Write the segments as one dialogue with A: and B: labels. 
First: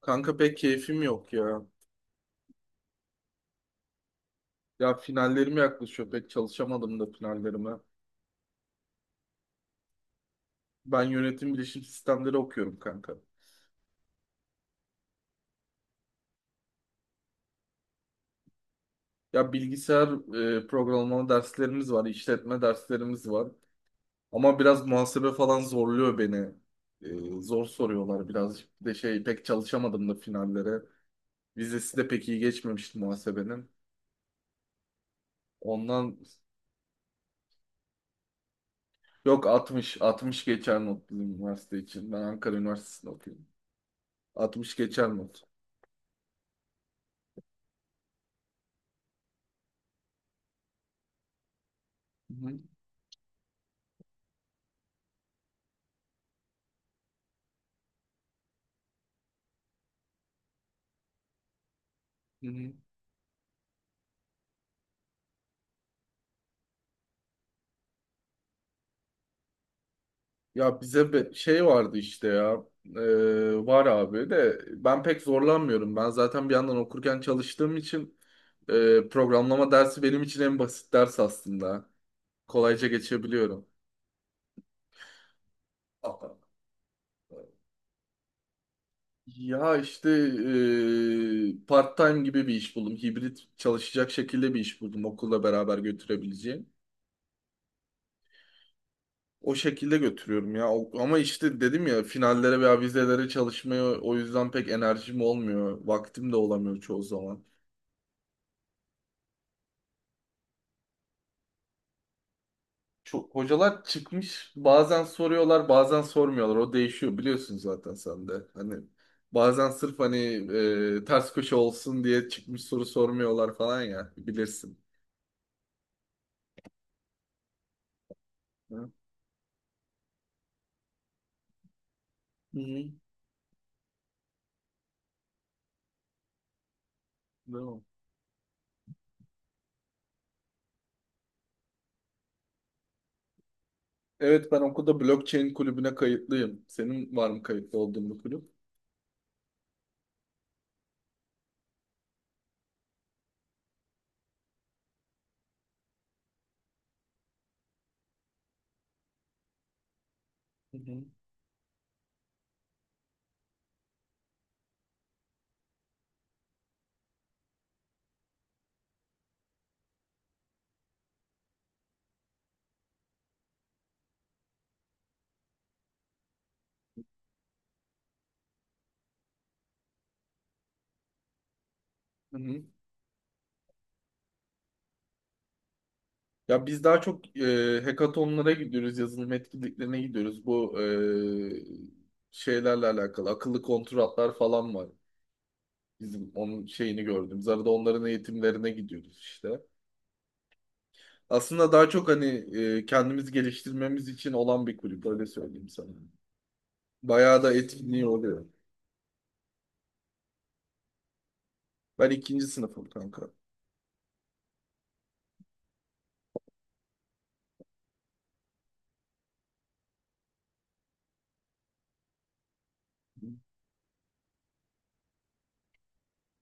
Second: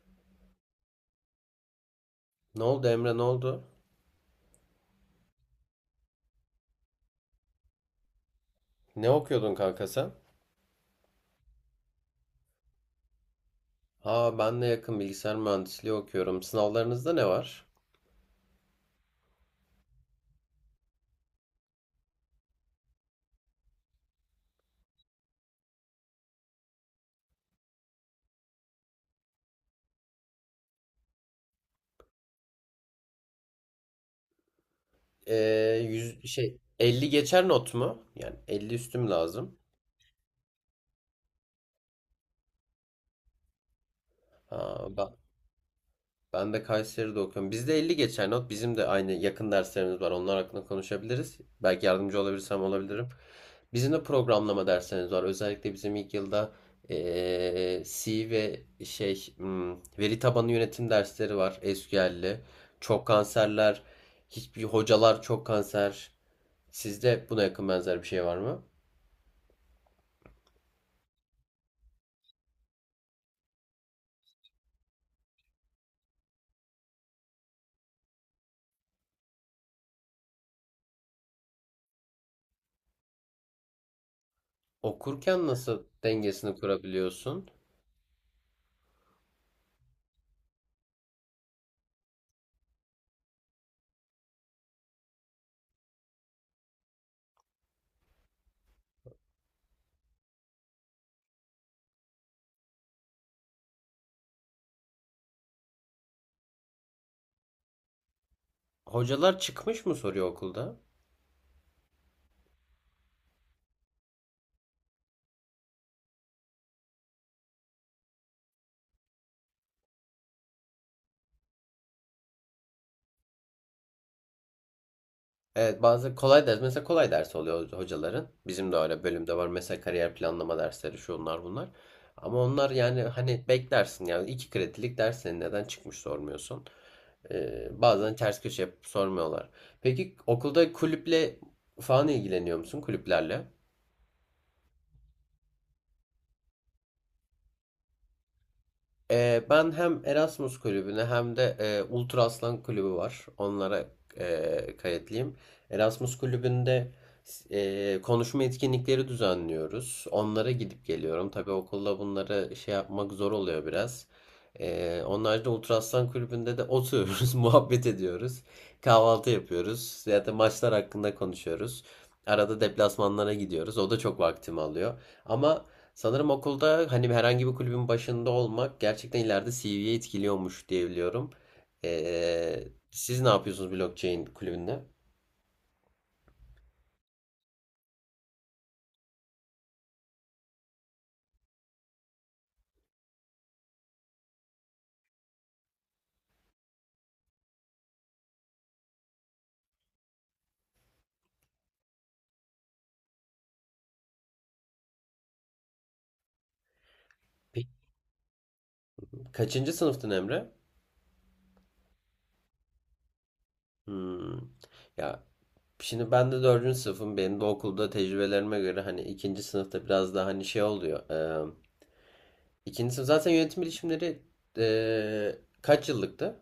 A: Kanka pek keyfim yok ya.
B: Ne oldu, Emre, ne oldu?
A: Ya finallerim yaklaşıyor. Pek çalışamadım da finallerime.
B: Ne okuyordun, kanka, sen?
A: Ben yönetim bilişim sistemleri okuyorum kanka.
B: Aa, ben de yakın bilgisayar mühendisliği okuyorum. Sınavlarınızda ne var?
A: Ya bilgisayar programlama derslerimiz var, işletme derslerimiz var. Ama biraz muhasebe falan zorluyor beni. Zor soruyorlar birazcık. Bir de şey pek çalışamadım da finallere. Vizesi de pek iyi geçmemişti muhasebenin. Ondan
B: Şey 50 geçer not mu? Yani 50 üstüm
A: yok
B: lazım.
A: 60, 60 geçer not bizim üniversite için. Ben Ankara Üniversitesi'nde okuyorum. 60
B: Aa,
A: geçer
B: ben,
A: not.
B: Ben de Kayseri'de okuyorum. Bizde 50 geçer not. Bizim de aynı yakın derslerimiz var. Onlar hakkında konuşabiliriz. Belki yardımcı
A: Hı hı.
B: olabilirsem olabilirim. Bizim de programlama derslerimiz var. Özellikle bizim ilk yılda C ve şey veri tabanı yönetim dersleri var. SQL'li.
A: Hı hı.
B: Çok kanserler. Hiçbir hocalar çok kanser. Sizde buna yakın benzer bir şey var mı?
A: Ya bize şey vardı işte ya. Var abi de ben pek zorlanmıyorum. Ben zaten bir yandan okurken çalıştığım için programlama dersi benim için en basit ders aslında. Kolayca geçebiliyorum.
B: Okurken nasıl
A: Aa.
B: dengesini kurabiliyorsun?
A: Ya işte part-time gibi bir iş buldum. Hibrit çalışacak şekilde bir iş buldum okulla beraber götürebileceğim. O şekilde götürüyorum ya. Ama işte dedim ya finallere veya vizelere çalışmaya o yüzden pek enerjim olmuyor. Vaktim de olamıyor çoğu zaman.
B: Hocalar çıkmış mı soruyor okulda?
A: Çok, hocalar çıkmış bazen soruyorlar bazen sormuyorlar o değişiyor biliyorsun zaten sen de hani bazen sırf hani ters köşe olsun diye çıkmış soru sormuyorlar falan ya bilirsin.
B: Evet, bazı kolay ders mesela kolay ders oluyor hocaların. Bizim de
A: Hı?
B: öyle bölümde var mesela kariyer planlama dersleri şu onlar bunlar. Ama onlar
A: Hı.
B: yani hani beklersin yani 2 kredilik ders senin neden çıkmış sormuyorsun.
A: Devam.
B: Bazen ters köşe yapıp sormuyorlar. Peki okulda kulüple falan ilgileniyor musun kulüplerle?
A: Evet, ben okulda blockchain kulübüne kayıtlıyım. Senin var mı kayıtlı olduğun bir kulüp?
B: Ben hem Erasmus kulübüne hem de Ultra Aslan kulübü var. Onlara kayıtlıyım. Erasmus kulübünde konuşma etkinlikleri düzenliyoruz. Onlara
A: Hı
B: gidip
A: hı.
B: geliyorum. Tabii okulda bunları şey yapmak zor oluyor biraz. Onun haricinde Ultra Aslan kulübünde de oturuyoruz, muhabbet ediyoruz. Kahvaltı yapıyoruz. Ya da maçlar hakkında konuşuyoruz. Arada deplasmanlara gidiyoruz. O da çok vaktimi alıyor. Ama sanırım okulda hani herhangi bir kulübün başında olmak gerçekten ileride CV'ye etkiliyormuş diye biliyorum.
A: Hı hı.
B: Siz ne yapıyorsunuz blockchain kulübünde?
A: Ya biz daha çok hackathonlara gidiyoruz, yazılım etkinliklerine gidiyoruz. Bu şeylerle alakalı akıllı kontratlar falan var. Bizim onun şeyini gördüm. Arada onların eğitimlerine gidiyoruz işte. Aslında daha çok hani kendimiz geliştirmemiz için olan bir kulüp öyle söyleyeyim sana. Bayağı da
B: Peki,
A: etkinliği oluyor.
B: kaçıncı sınıftın Emre?
A: Ben ikinci sınıfım kanka.
B: Hmm. Ya şimdi ben de dördüncü sınıfım. Benim de okulda tecrübelerime göre hani ikinci sınıfta biraz daha hani şey oluyor. İkinci sınıf zaten yönetim bilişimleri kaç yıllıktı?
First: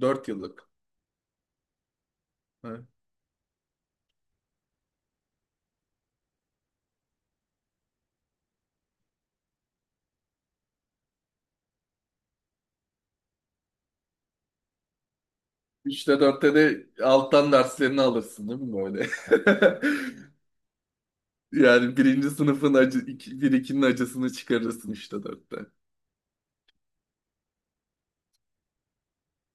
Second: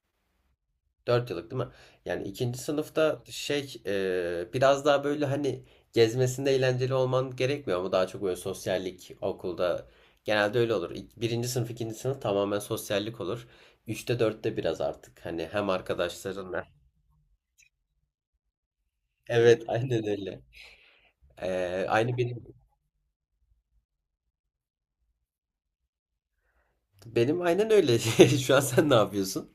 A: 4 yıllık.
B: 4 yıllık değil mi? Yani ikinci
A: Ha.
B: sınıfta şey biraz daha böyle hani gezmesinde eğlenceli olman gerekmiyor ama daha çok böyle sosyallik okulda genelde öyle olur. Birinci sınıf, ikinci sınıf tamamen sosyallik olur. Üçte dörtte biraz artık hani hem
A: Üçte dörtte
B: arkadaşlarınla.
A: de alttan derslerini alırsın değil mi böyle?
B: Evet, aynen öyle.
A: Yani
B: Aynı
A: birinci
B: benim
A: sınıfın acı, iki, bir ikinin acısını çıkarırsın üçte dörtte.
B: benim aynen öyle. Şu an sen ne yapıyorsun?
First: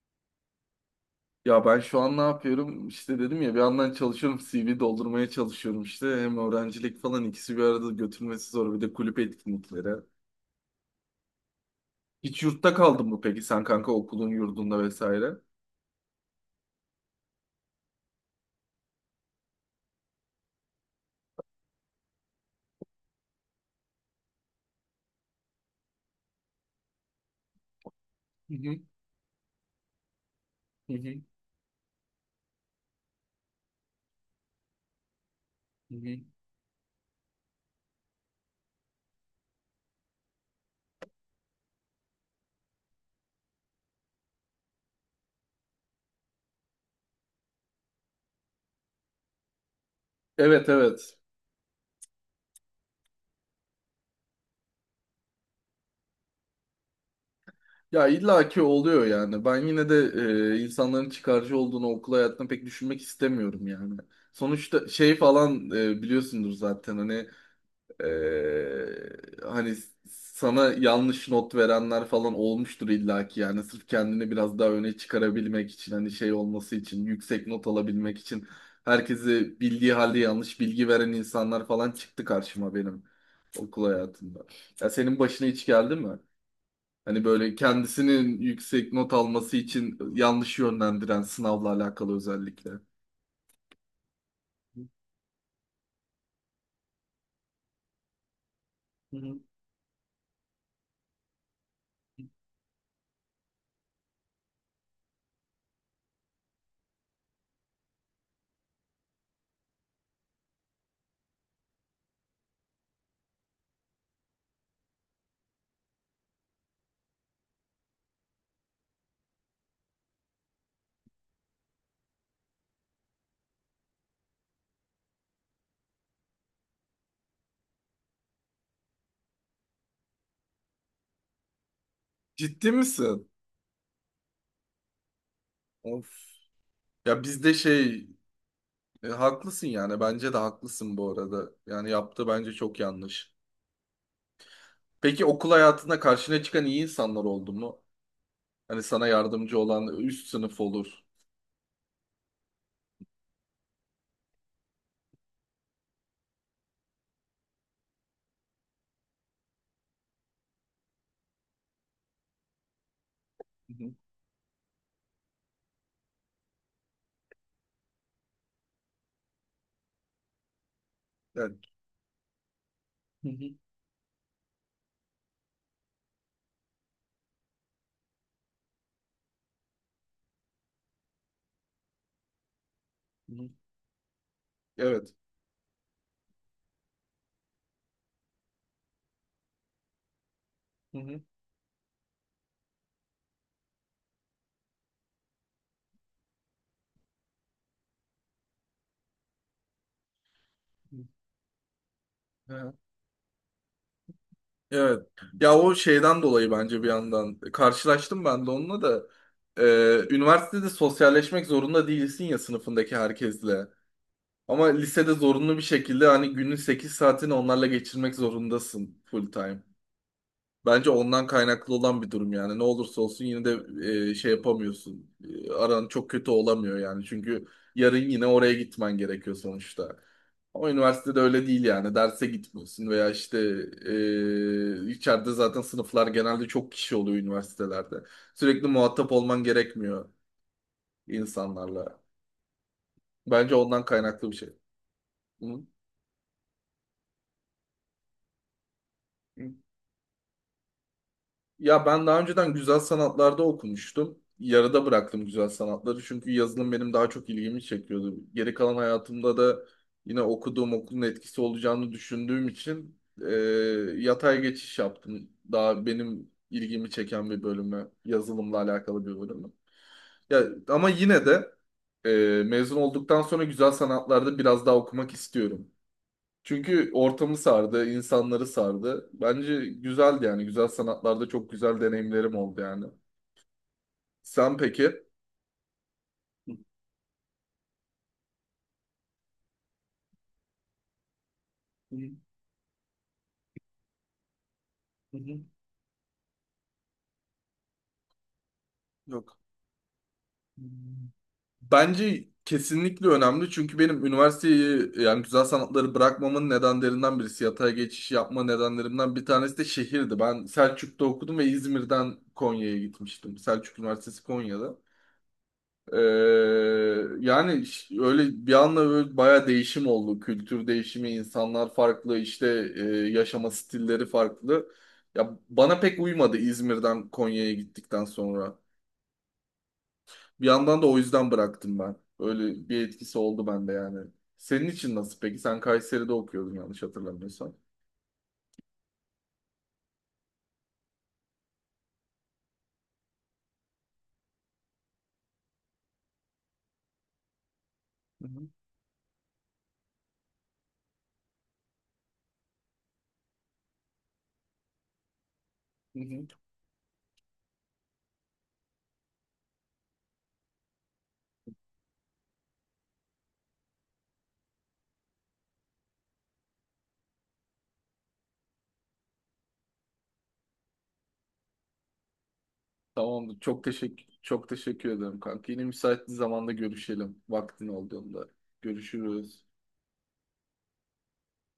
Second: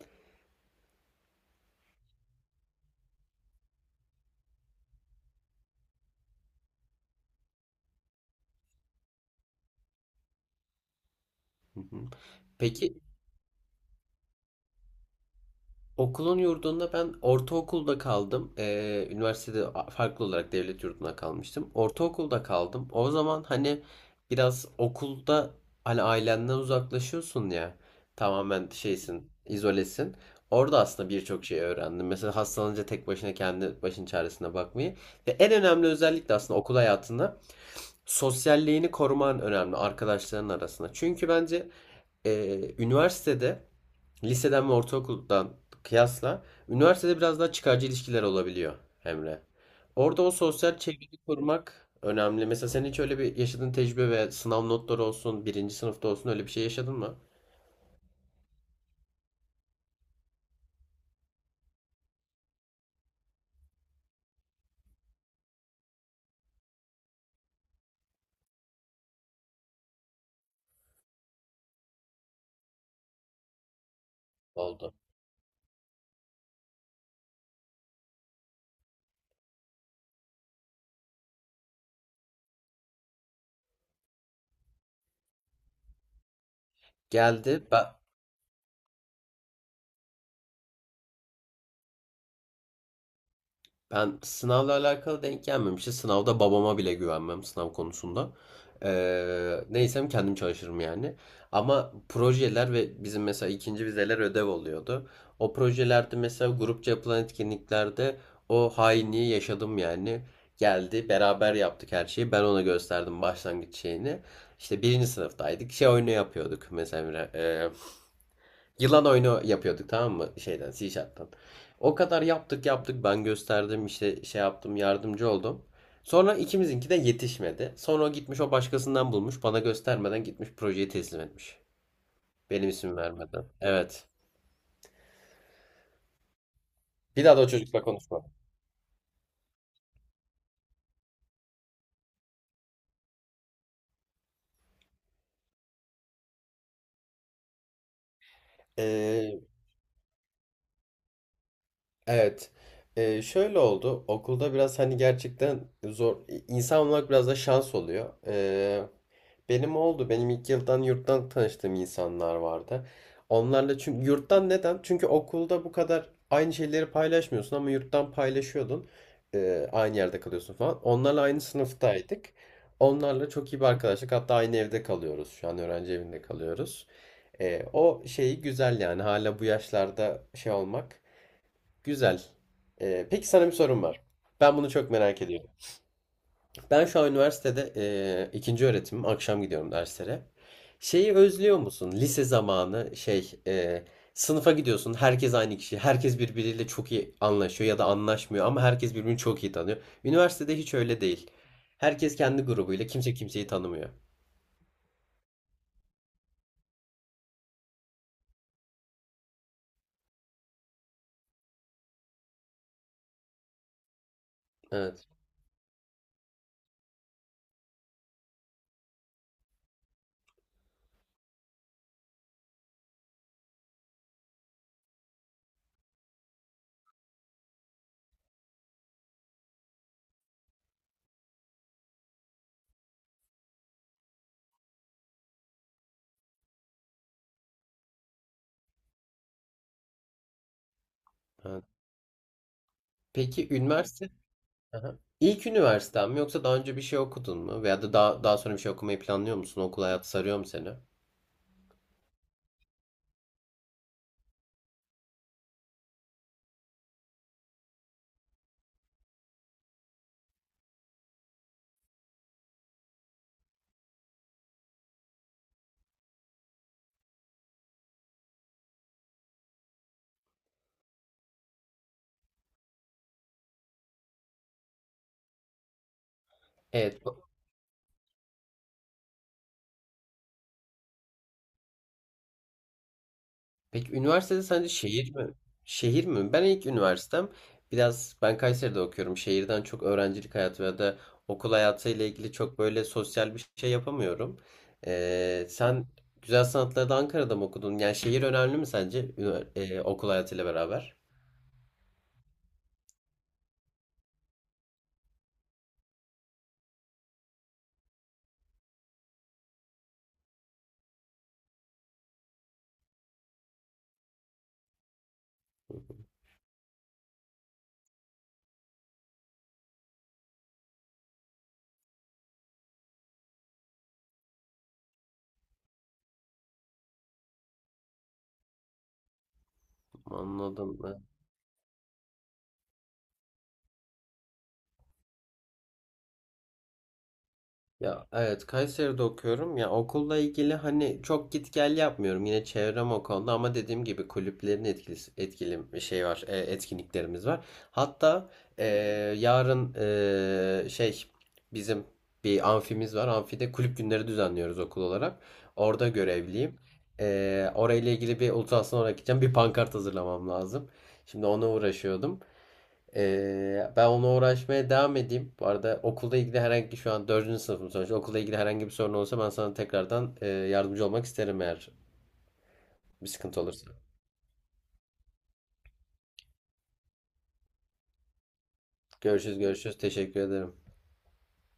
A: Ya ben şu an ne yapıyorum? İşte dedim ya bir yandan çalışıyorum, CV doldurmaya çalışıyorum işte. Hem öğrencilik falan ikisi bir arada götürmesi zor. Bir de kulüp etkinlikleri.
B: Hı hı.
A: Hiç yurtta
B: Peki,
A: kaldın mı peki sen kanka okulun yurdunda vesaire? Hı
B: okulun yurdunda ben ortaokulda kaldım. Üniversitede farklı olarak devlet yurduna kalmıştım. Ortaokulda kaldım. O zaman hani biraz okulda hani ailenden uzaklaşıyorsun ya. Tamamen
A: hı,
B: şeysin, izolesin. Orada
A: hı
B: aslında
A: hı,
B: birçok şey öğrendim. Mesela hastalanınca tek başına kendi başın çaresine bakmayı. Ve en önemli
A: hı hı.
B: özellik de aslında okul hayatında sosyalliğini koruman önemli arkadaşların arasında. Çünkü bence üniversitede liseden ve ortaokuldan kıyasla üniversitede biraz daha çıkarcı ilişkiler olabiliyor Emre. Orada o
A: Evet,
B: sosyal
A: evet.
B: çevreyi korumak önemli. Mesela senin hiç öyle bir yaşadığın tecrübe ve sınav notları olsun, birinci sınıfta olsun öyle bir şey yaşadın mı?
A: Ya illaki oluyor yani. Ben yine de insanların çıkarcı olduğunu okul hayatında pek düşünmek istemiyorum yani. Sonuçta şey falan biliyorsundur zaten hani. Ee, Hani sana yanlış not verenler falan olmuştur illaki, yani sırf kendini biraz daha
B: Oldu.
A: öne çıkarabilmek için, hani şey olması için, yüksek not alabilmek için herkesi bildiği halde yanlış bilgi veren insanlar falan çıktı karşıma benim okul hayatımda. Ya senin başına hiç geldi mi? Hani böyle
B: Geldi. Ben,
A: kendisinin yüksek not alması için yanlış yönlendiren, sınavla alakalı özellikle. Hı
B: Ben sınavla alakalı denk gelmemişti. Sınavda babama bile güvenmem sınav konusunda.
A: hı.
B: Neysem kendim çalışırım yani. Ama projeler ve bizim mesela ikinci vizeler ödev oluyordu. O projelerde mesela grupça yapılan etkinliklerde o hainliği yaşadım yani. Geldi beraber yaptık her şeyi. Ben ona gösterdim başlangıç şeyini. İşte birinci sınıftaydık. Şey oyunu yapıyorduk mesela. Yılan oyunu yapıyorduk tamam mı? Şeyden, C Sharp'tan. O kadar yaptık yaptık. Ben gösterdim işte şey yaptım yardımcı oldum. Sonra ikimizinki de yetişmedi. Sonra o gitmiş, o başkasından bulmuş. Bana göstermeden gitmiş projeyi teslim etmiş. Benim
A: Ciddi
B: isim
A: misin?
B: vermeden. Evet.
A: Of. Ya
B: Bir daha da o
A: bizde
B: çocukla
A: şey.
B: konuşma.
A: Haklısın yani. Bence de haklısın bu arada. Yani yaptığı bence çok yanlış. Peki okul hayatında karşına çıkan iyi insanlar oldu mu? Hani sana
B: Ee,
A: yardımcı olan üst sınıf olur.
B: evet. Şöyle oldu. Okulda biraz hani gerçekten zor. İnsan olmak biraz da şans oluyor. Benim oldu. Benim ilk yıldan yurttan tanıştığım insanlar vardı.
A: Hı
B: Onlarla
A: hı.
B: çünkü yurttan neden? Çünkü okulda bu kadar aynı şeyleri paylaşmıyorsun ama yurttan paylaşıyordun. Aynı yerde kalıyorsun falan. Onlarla aynı
A: Evet.
B: sınıftaydık. Onlarla
A: Hı
B: çok
A: hı.
B: iyi bir arkadaşlık. Hatta aynı evde kalıyoruz. Şu an öğrenci evinde kalıyoruz. O şeyi güzel yani. Hala bu yaşlarda şey olmak güzel. Peki
A: Hı
B: sana
A: hı.
B: bir sorum var. Ben bunu çok
A: Evet.
B: merak ediyorum. Ben şu an üniversitede ikinci öğretimim. Akşam gidiyorum derslere.
A: Hı
B: Şeyi
A: hı.
B: özlüyor musun? Lise zamanı şey sınıfa gidiyorsun. Herkes aynı kişi. Herkes birbiriyle çok iyi anlaşıyor ya da anlaşmıyor ama herkes birbirini çok iyi tanıyor. Üniversitede hiç
A: Hı
B: öyle değil. Herkes kendi
A: hı.
B: grubuyla. Kimse kimseyi tanımıyor.
A: Evet. Ya o şeyden dolayı bence bir yandan karşılaştım ben de onunla da. Üniversitede sosyalleşmek zorunda değilsin ya, sınıfındaki herkesle. Ama
B: Evet.
A: lisede zorunlu bir şekilde hani günün 8 saatini onlarla geçirmek zorundasın, full time. Bence ondan kaynaklı olan bir durum yani. Ne olursa olsun yine de şey yapamıyorsun. Aran çok kötü olamıyor yani. Çünkü yarın yine oraya gitmen gerekiyor sonuçta. Ama üniversitede öyle değil yani. Derse gitmiyorsun veya işte içeride zaten sınıflar genelde çok kişi oluyor üniversitelerde. Sürekli muhatap olman gerekmiyor
B: Evet.
A: insanlarla.
B: Peki
A: Bence ondan
B: üniversite?
A: kaynaklı bir şey.
B: Aha. İlk üniversiten mi yoksa daha önce bir şey okudun mu? Veya da daha sonra bir şey okumayı planlıyor
A: Hı?
B: musun? Okul hayatı sarıyor mu seni?
A: Ya ben daha önceden güzel sanatlarda okumuştum. Yarıda bıraktım güzel sanatları çünkü yazılım benim daha çok ilgimi çekiyordu. Geri kalan hayatımda da yine okuduğum okulun etkisi olacağını düşündüğüm için e, yatay geçiş yaptım. Daha benim ilgimi çeken bir bölüme, yazılımla alakalı bir bölüme. Ya ama yine de mezun olduktan sonra güzel sanatlarda biraz daha okumak istiyorum. Çünkü
B: Evet.
A: ortamı sardı, insanları sardı. Bence güzeldi yani. Güzel sanatlarda çok güzel deneyimlerim oldu yani.
B: Peki üniversitede
A: Sen
B: sence
A: peki? Hı
B: şehir mi? Şehir mi? Ben ilk üniversitem biraz ben Kayseri'de okuyorum. Şehirden çok öğrencilik hayatı ya da okul hayatı ile
A: hı,
B: ilgili çok böyle sosyal bir şey yapamıyorum.
A: hı hı.
B: Sen güzel sanatları da Ankara'da mı okudun? Yani şehir önemli mi sence
A: Yok.
B: okul hayatıyla beraber?
A: Bence kesinlikle önemli, çünkü benim üniversiteyi yani güzel sanatları bırakmamın nedenlerinden birisi, yatay geçiş yapma nedenlerimden bir tanesi de şehirdi. Ben Selçuk'ta okudum ve İzmir'den Konya'ya gitmiştim. Selçuk Üniversitesi Konya'da. Ee, Yani öyle bir anda böyle bayağı değişim oldu. Kültür değişimi, insanlar farklı, işte e, yaşama stilleri farklı. Ya bana pek uymadı İzmir'den Konya'ya gittikten sonra. Bir
B: Anladım.
A: yandan da o yüzden bıraktım ben. Öyle bir etkisi oldu bende yani. Senin için nasıl peki? Sen Kayseri'de okuyordun yanlış hatırlamıyorsam.
B: Ya, evet, Kayseri'de okuyorum. Ya okulla ilgili hani çok git gel yapmıyorum. Yine çevrem o konuda ama dediğim gibi kulüplerin etkili etkili bir şey var. Etkinliklerimiz var.
A: Hı
B: Hatta
A: hı.
B: e, yarın şey bizim bir amfimiz var. Amfide kulüp günleri düzenliyoruz okul olarak. Orada
A: Hı hı.
B: görevliyim. Orayla ilgili bir ultrasona gideceğim. Bir pankart hazırlamam lazım. Şimdi ona uğraşıyordum. Ben ona uğraşmaya devam edeyim. Bu arada okulda ilgili herhangi şu an dördüncü sınıfım sonuçta. Okulda ilgili herhangi bir sorun olursa ben sana tekrardan yardımcı olmak isterim eğer bir
A: Tamamdır.
B: sıkıntı
A: Çok
B: olursa.
A: teşekkür çok teşekkür ederim kanka. Yine müsait bir zamanda görüşelim. Vaktin olduğunda.
B: Görüşürüz,
A: Görüşürüz.
B: görüşürüz. Teşekkür ederim.